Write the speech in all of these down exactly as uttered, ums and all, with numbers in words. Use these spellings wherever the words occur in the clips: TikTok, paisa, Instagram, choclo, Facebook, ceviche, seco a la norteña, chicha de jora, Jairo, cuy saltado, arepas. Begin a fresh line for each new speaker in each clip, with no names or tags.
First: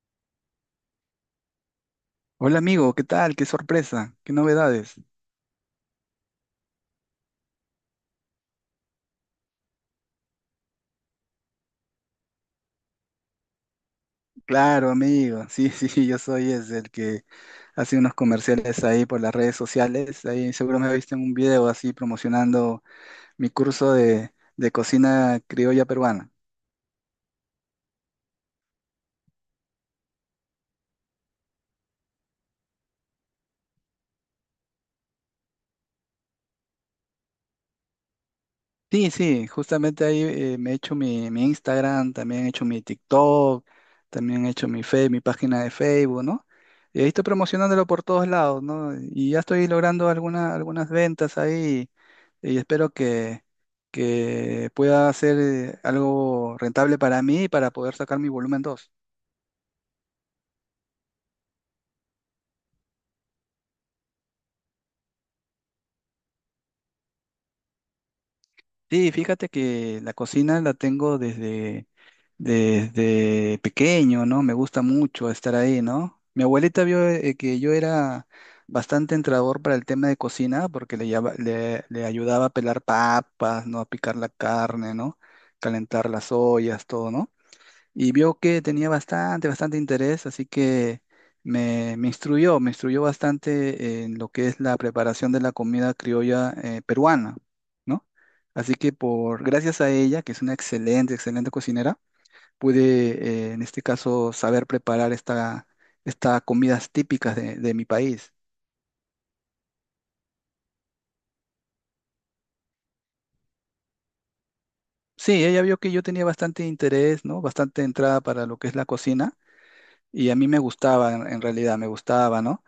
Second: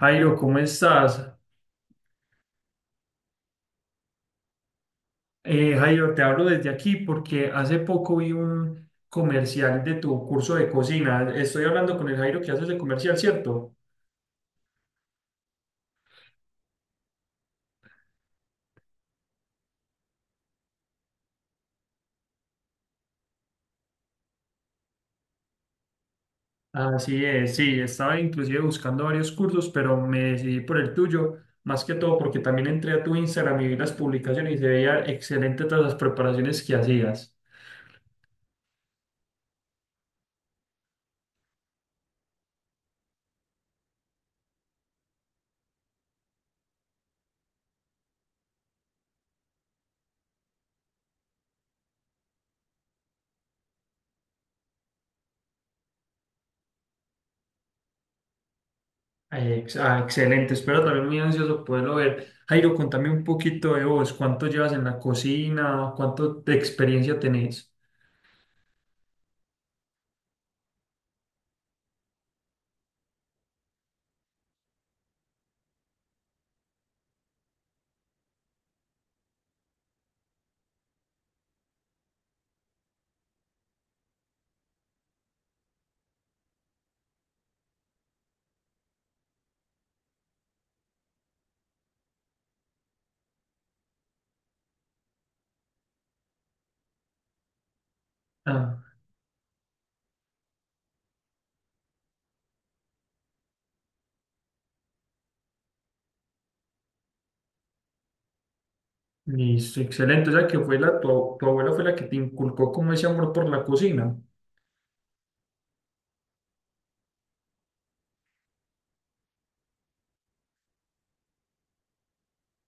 Jairo, ¿cómo estás?
Hola amigo, ¿qué tal? ¿Qué sorpresa? ¿Qué novedades?
Eh, Jairo, te hablo desde aquí porque hace poco vi un comercial de tu curso de cocina. Estoy hablando con el Jairo que hace ese comercial, ¿cierto?
Claro, amigo. Sí, sí, yo soy es el que hace unos comerciales ahí por las redes sociales. Ahí seguro me viste en un video así promocionando mi curso de, de cocina criolla peruana.
Así es, sí, estaba inclusive buscando varios cursos, pero me decidí por el tuyo, más que todo porque también entré a tu Instagram y vi las publicaciones y se veía excelente todas las preparaciones que hacías.
Sí, sí, justamente ahí eh, me he hecho mi, mi Instagram, también he hecho mi TikTok, también he hecho mi Fe- mi página de Facebook, ¿no? Y ahí estoy promocionándolo por todos lados, ¿no? Y ya estoy logrando alguna- algunas ventas ahí y espero que, que pueda ser eh, algo rentable para mí y para poder sacar mi volumen dos.
Ex- ah, excelente, espero también muy ansioso poderlo ver. Jairo, contame un poquito de vos, ¿cuánto llevas en la cocina? ¿Cuánto de experiencia tenés?
Sí, fíjate que la cocina la tengo desde desde pequeño, ¿no? Me gusta mucho estar ahí, ¿no? Mi abuelita vio eh, que yo era bastante entrador para el tema de cocina porque le, lleva- le, le ayudaba a pelar papas, ¿no? A picar la carne, ¿no? Calentar las ollas, todo, ¿no? Y vio que tenía bastante, bastante interés, así que me, me instruyó, me instruyó bastante en lo que es la preparación de la comida criolla eh, peruana, ¿no? Así
Ah,
que por, gracias a ella, que es una excelente, excelente cocinera, pude, eh, en este caso, saber preparar esta, estas comidas típicas de, de mi país.
listo, excelente. O sea, que fue la, tu, tu abuela fue la que te inculcó como ese amor por la cocina.
Sí, ella vio que yo tenía bastante interés, ¿no? Bastante entrada para lo que es la cocina y a mí me gustaba, en en realidad, me gustaba, ¿no?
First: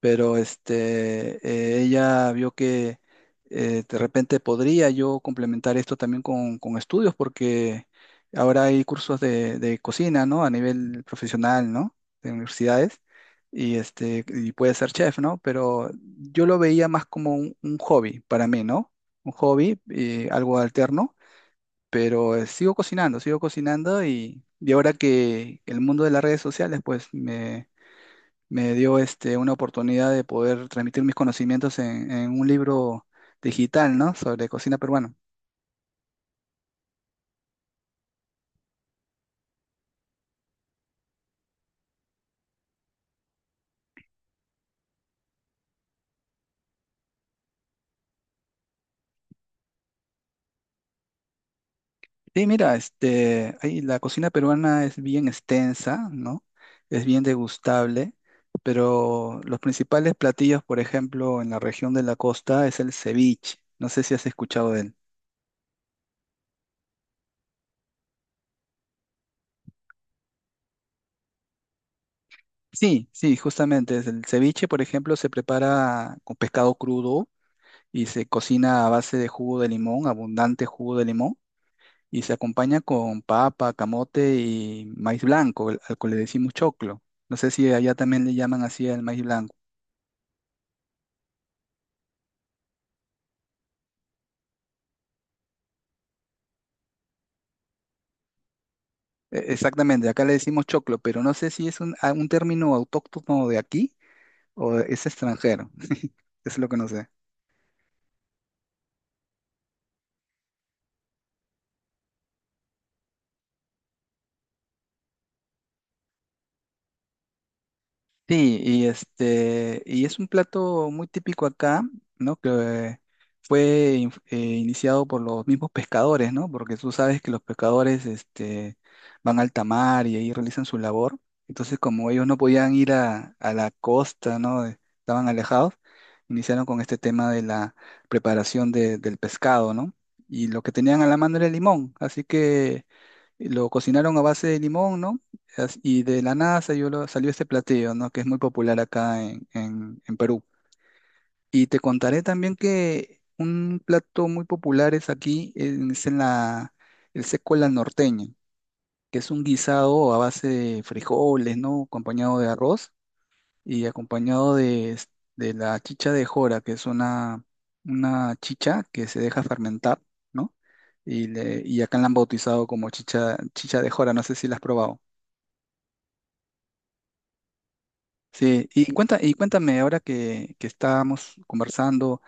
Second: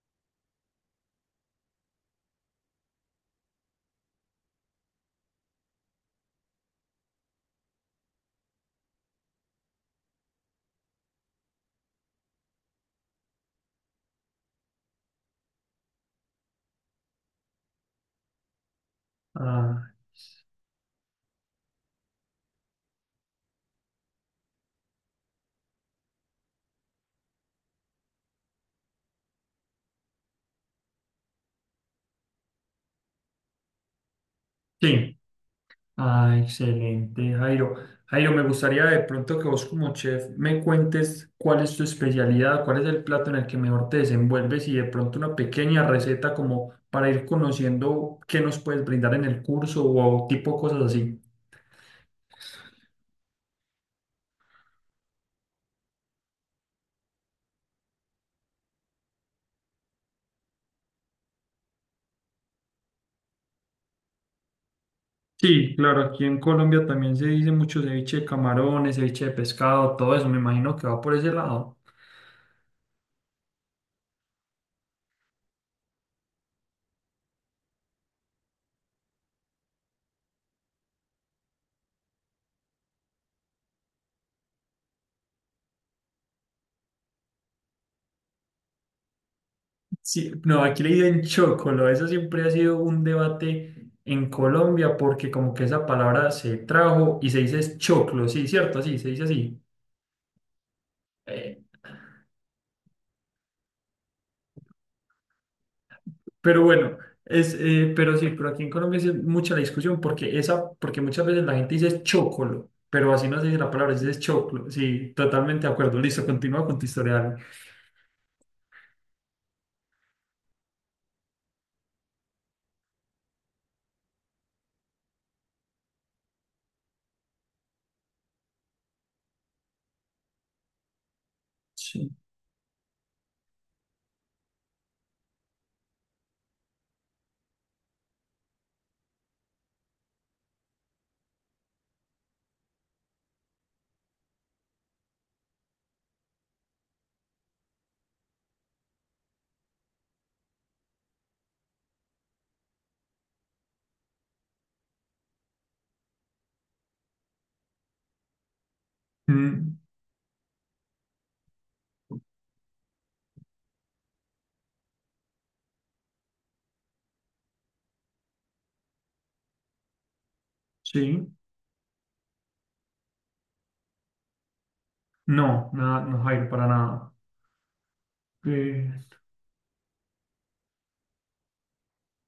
Pero este, eh, ella vio que eh, de repente podría yo complementar esto también con, con estudios, porque ahora hay cursos de, de cocina, ¿no? A nivel profesional, ¿no? De universidades, y este, y puede ser chef, ¿no? Pero yo lo veía más como un, un hobby para mí, ¿no? Un hobby,
Ah,
eh, algo alterno. Pero eh, sigo cocinando, sigo cocinando y, y ahora que el mundo de las redes sociales, pues me me dio este, una oportunidad de poder transmitir mis conocimientos en, en un libro digital, ¿no? Sobre cocina peruana.
sí. Ah, excelente, Jairo. Jairo, me gustaría de pronto que vos como chef me cuentes cuál es tu especialidad, cuál es el plato en el que mejor te desenvuelves y de pronto una pequeña receta como para ir conociendo qué nos puedes brindar en el curso o tipo cosas así.
Sí, mira, este, ahí la cocina peruana es bien extensa, ¿no? Es bien degustable, pero los principales platillos, por ejemplo, en la región de la costa es el ceviche. No sé si has escuchado de él.
Sí, claro, aquí en Colombia también se dice mucho ceviche de camarones, ceviche de pescado, todo eso, me imagino que va por ese lado.
Sí, sí, justamente. Es el ceviche, por ejemplo. Se prepara con pescado crudo y se cocina a base de jugo de limón, abundante jugo de limón, y se acompaña con papa, camote y maíz blanco, el- al que le decimos choclo. No sé si allá también le llaman así al maíz blanco.
Sí, no, aquí le dicen chocolo. Eso siempre ha sido un debate en Colombia porque como que esa palabra se trajo y se dice es choclo, sí, cierto, sí, se dice
E-
así.
Exactamente, acá le decimos choclo, pero no sé
Eh,
si es un, a- un término autóctono de aquí o es extranjero. Es
pero
lo que no
bueno,
sé.
es, eh, pero sí, pero aquí en Colombia sí es mucha la discusión porque esa, porque muchas veces la gente dice es chocolo, pero así no se dice la palabra, se dice es choclo. Sí, totalmente de acuerdo. Listo, continúa con tu historia. Ale.
Sí, y este, y es un plato muy típico acá, ¿no? Que fue in- eh, iniciado por los mismos pescadores, ¿no? Porque tú sabes que los pescadores, este, van al tamar y ahí realizan su labor. Entonces,
Sí.
como ellos no podían ir a, a la costa, ¿no? de- Estaban alejados, iniciaron con este tema de la preparación de- del pescado, ¿no? Y lo que tenían a la mano era el limón, así que lo cocinaron a base de limón, ¿no? As- Y de la nada salió, lo- salió este platillo, ¿no? Que es muy popular acá en, en- en Perú. Y te contaré también que un plato muy popular es aquí, en- es en la, el seco a la norteña, que es un
Mm,
guisado a base de frijoles, ¿no? Acompañado de arroz y acompañado de, es- de la chicha de jora, que es una, una chicha que se deja fermentar, ¿no?
sí.
Y, le- y acá la han bautizado como chicha, chicha de jora. No sé si la has probado.
No, nada, no, Jairo, para nada.
Sí.
Eh,
Y cuenta, y cuéntame ahora que, que estábamos conversando,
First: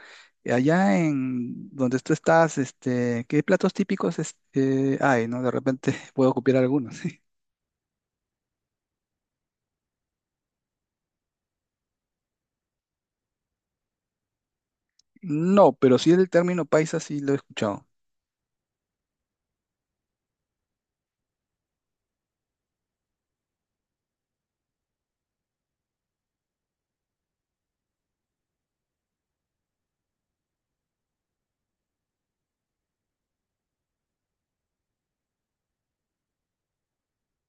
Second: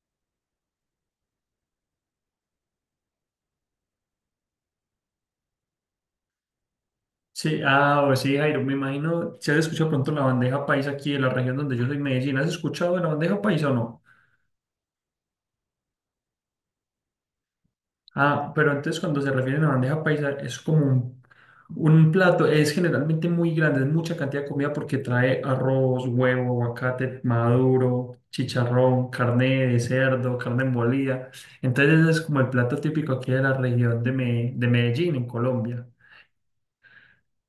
eh, allá en donde tú estás, este, ¿qué platos típicos este, hay, no? De repente puedo copiar algunos.
Sí, ah, o sí, Jairo, me imagino, si has escuchado pronto la bandeja paisa aquí de la región donde yo soy, Medellín, ¿has escuchado de la bandeja paisa o no?
No, pero sí el término paisa sí lo he escuchado.
Ah, pero entonces cuando se refieren a bandeja paisa es como un, un plato, es generalmente muy grande, es mucha cantidad de comida porque trae arroz, huevo, aguacate maduro, chicharrón, carne de cerdo, carne molida. Entonces es como el plato típico aquí de la región de, Me- de Medellín, en Colombia.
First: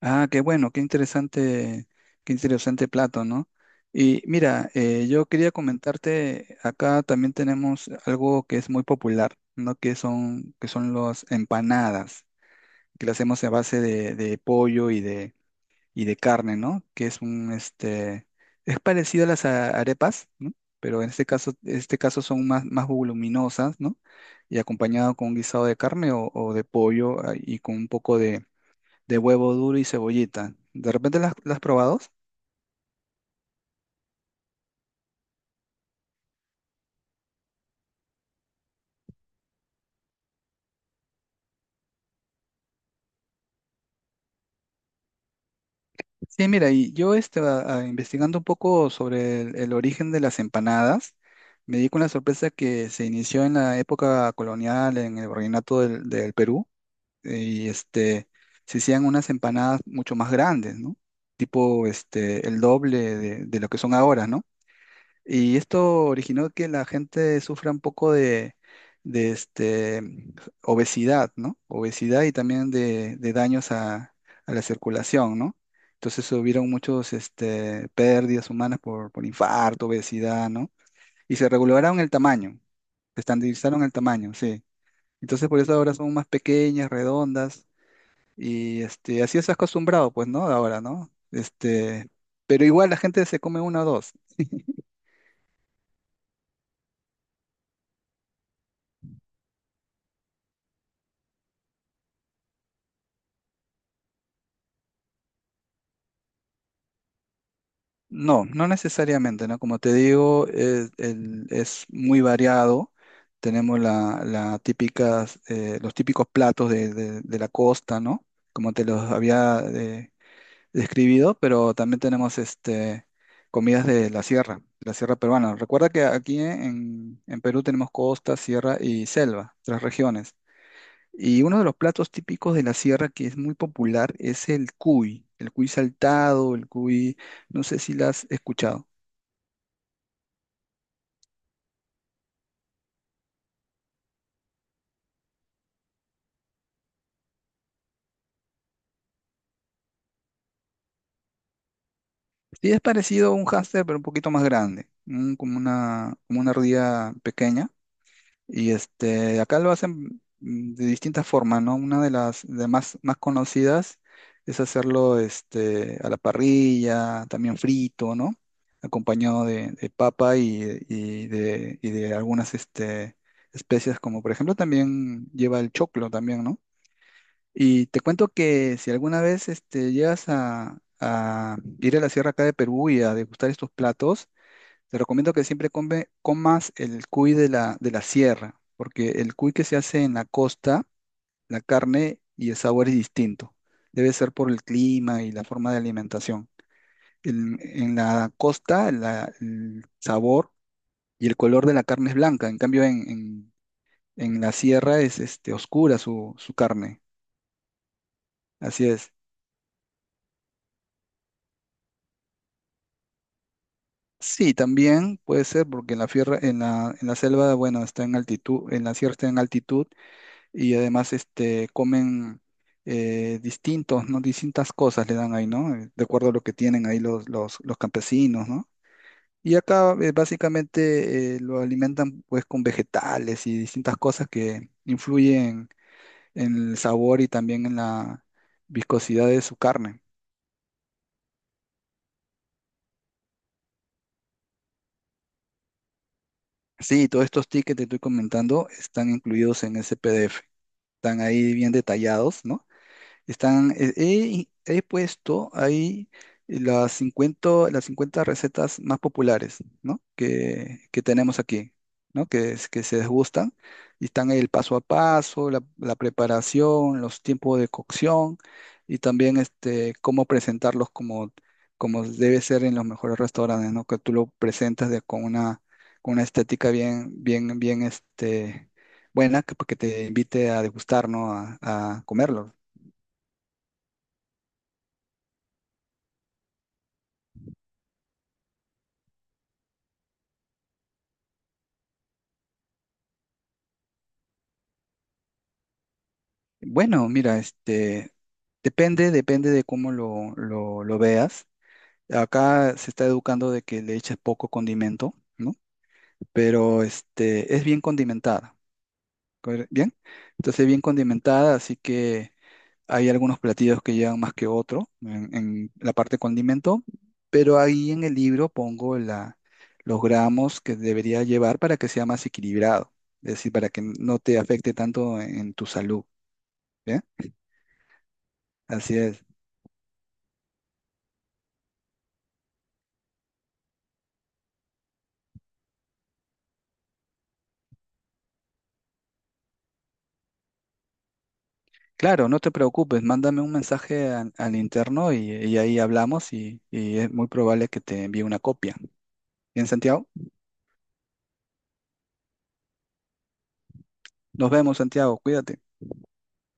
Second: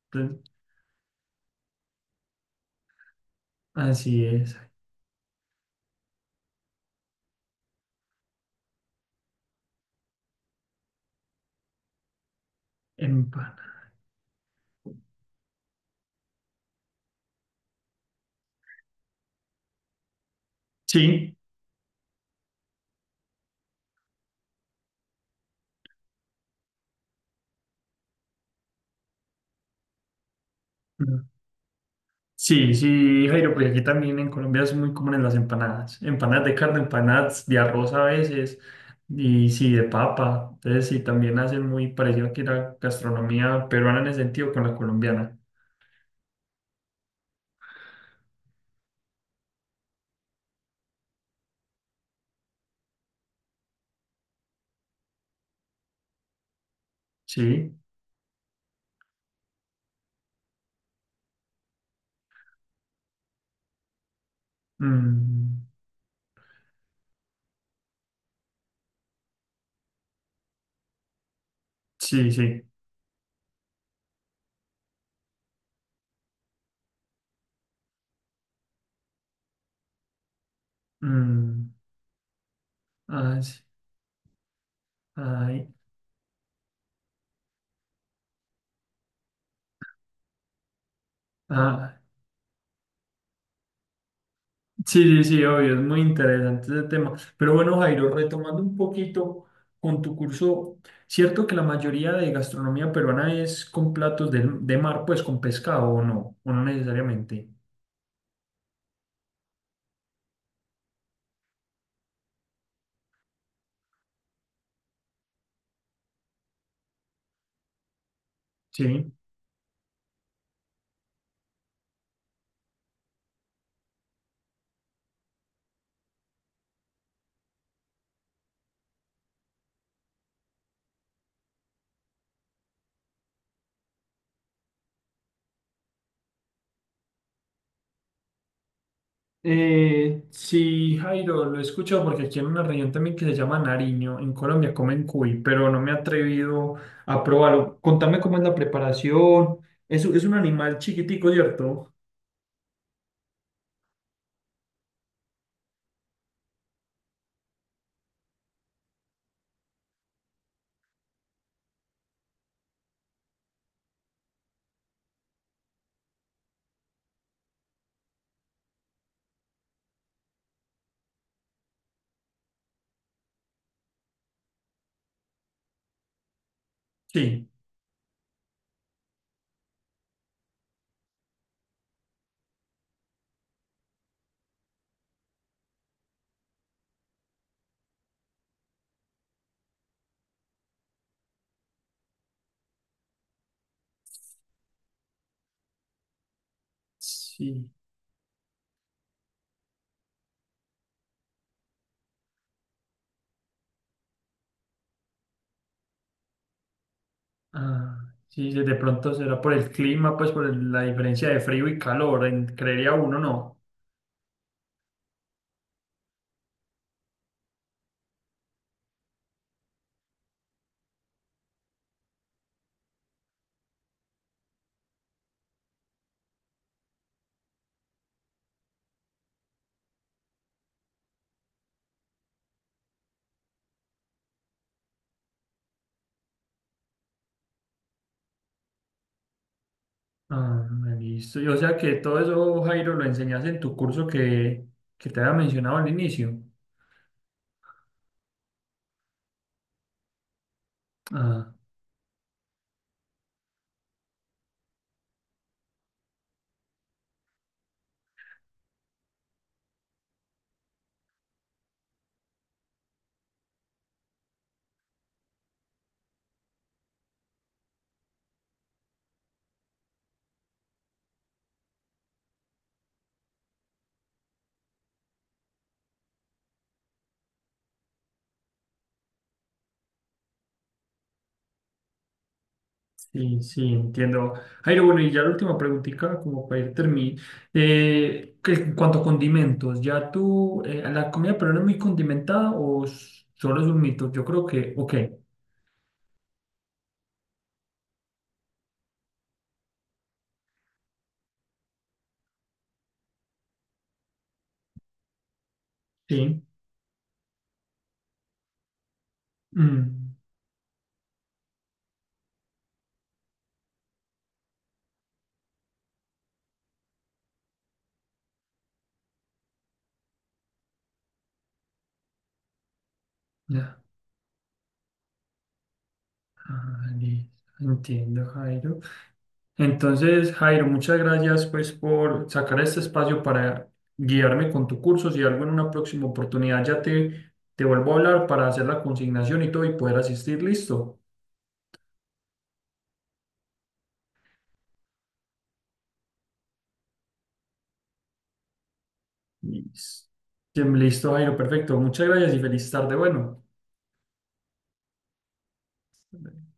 Ah, qué
Entonces,
bueno, qué interesante, qué interesante plato, ¿no? Y
así es,
mira, eh, yo quería comentarte, acá también tenemos algo que es muy popular, ¿no? Que son, que son las empanadas, que las hacemos a
empanada.
base de, de pollo y de y de carne, ¿no? Que es un, este, es parecido a las a- arepas, ¿no? Pero en este
Sí.
caso, en este caso son más, más voluminosas, ¿no? Y acompañado con un guisado de carne o, o de pollo, ah, y con un poco de, de huevo duro y cebollita. ¿De repente las, las has probado?
Sí, sí, Jairo, porque aquí también en Colombia son muy comunes las empanadas. Empanadas de carne, empanadas de arroz a veces, y sí, de papa. Entonces, sí, también hacen muy parecido aquí la gastronomía peruana en ese sentido con la colombiana.
Sí, mira, y yo este, a- a- investigando un poco sobre el, el origen de las empanadas, me di con la sorpresa que se inició en la época colonial, en el virreinato del del Perú, y
Sí,
este, se hacían unas empanadas mucho más grandes, ¿no? Tipo este, el doble de, de lo que son ahora, ¿no? Y
mm,
esto originó que la gente sufra un poco de, de este, obesidad, ¿no? Obesidad
sí,
y
sí.
también de, de daños a, a la circulación, ¿no? Entonces hubieron muchos este, pérdidas humanas por, por infarto, obesidad, ¿no? Y se
Mm,
regularon el tamaño, se
ah, sí,
estandarizaron el tamaño, sí. Entonces por
ay,
eso ahora son más pequeñas, redondas, y este, así es acostumbrado, pues, ¿no? Ahora, ¿no?
ah,
Este, pero igual la gente se come una o dos.
sí, sí, sí, obvio, es muy interesante ese tema. Pero bueno, Jairo, retomando un poquito con tu curso, cierto que la mayoría de gastronomía peruana es con platos de, de mar, pues con pescado o no, o no necesariamente.
No, no necesariamente, ¿no? Como te digo, es, el- es muy variado. Tenemos la, la típicas, eh, los típicos platos de, de- de la costa, ¿no? Como te
Sí.
los había eh, describido, pero también tenemos este, comidas de la sierra, de la sierra peruana. Recuerda que aquí en, en Perú tenemos costa, sierra y selva, tres regiones. Y uno de los platos típicos de la sierra que es muy popular es el cuy, el cuy saltado, el cuy, no sé si lo has escuchado.
Eh, sí, Jairo, lo he escuchado porque aquí en una región también que se llama Nariño, en Colombia comen cuy, pero no me he atrevido a probarlo. Contame cómo es la preparación. Es, es un animal chiquitico, ¿cierto?
Sí, es parecido a un hámster, pero un poquito más grande, un- como una, como una ardilla pequeña. Y este, acá lo hacen mm, de distintas formas, ¿no? Una de las de más, más conocidas es hacerlo este, a la parrilla, también frito, ¿no? Acompañado de, de papa y, y de, y de algunas este, especias, como por ejemplo también lleva el choclo también, ¿no?
Sí.
Y te cuento que si alguna vez este, llegas a, a ir a la sierra acá de Perú y a degustar estos platos, te recomiendo que siempre come- comas el cuy de la, de la sierra, porque el cuy que se hace en la costa, la carne y el sabor es distinto. Debe ser por el clima y la forma de alimentación. En,
Sí.
en la costa, la- el sabor y el color de la carne es blanca, en cambio en, en- en la sierra es este, oscura su, su carne.
Ah, sí, sí, de
Así
pronto
es.
será por el clima, pues por el- la diferencia de frío y calor, en- creería uno, ¿no?
Sí, también puede ser porque en la, fierra, en la, en la selva, bueno, está en altitud, en la sierra está en altitud, y además este, comen eh, distintos, ¿no? Distintas cosas le dan ahí, ¿no? Eh, De acuerdo a lo que tienen ahí los, los, los campesinos, ¿no? Y acá eh, básicamente eh, lo alimentan pues con vegetales y distintas cosas que influyen en el sabor y también en la viscosidad de su carne.
Ah, listo. Y o sea que todo eso, Jairo, lo enseñas en tu curso que, que te había mencionado al inicio.
Sí, todos estos tickets que te estoy comentando están incluidos en ese P D F. Están
Ah,
ahí bien detallados, ¿no? Están, eh, he, he puesto ahí las cincuenta las cincuenta recetas más populares, ¿no? Que, que tenemos aquí, ¿no? Que, es- que se gustan. Y están el paso a paso, la, la preparación, los tiempos de cocción, y también este, cómo presentarlos como, como debe ser en los mejores restaurantes, ¿no? Que tú lo presentas de, con una, con una estética bien, bien, bien, este, buena, que, pues, que te invite a degustar, ¿no? A, a comerlos.
sí, sí, entiendo. Jairo, bueno, y ya la última preguntita, como para ir terminando. Eh, que en cuanto a condimentos, ¿ya tú, eh, la comida peruana es muy condimentada o s- solo es un mito? Yo creo que, ok,
Bueno, mira, este depende, depende de cómo lo, lo, lo veas. Acá se está educando de que le eches poco condimento, ¿no?
sí.
Pero este es bien condimentada, ¿corre- ¿bien?
Mm,
Entonces bien condimentada, así que hay algunos platillos que llevan más que otro en, en la parte condimento, pero ahí en el libro pongo la, los gramos que debería llevar para que sea más equilibrado, es decir, para
ya.
que no te afecte tanto en tu salud,
Ah,
¿bien?
listo. Entiendo, Jairo.
Así es.
Entonces, Jairo, muchas gracias pues por sacar este espacio para guiarme con tu curso. Si algo en una próxima oportunidad ya te, te vuelvo a hablar para hacer la consignación y todo y poder asistir, listo.
Claro, no te preocupes, mándame un mensaje al, al interno y, y ahí hablamos y, y es muy probable que te envíe una copia. Bien,
Listo,
Santiago,
Listo, Jairo, perfecto. Muchas gracias y feliz tarde. Bueno.
nos vemos, Santiago, cuídate.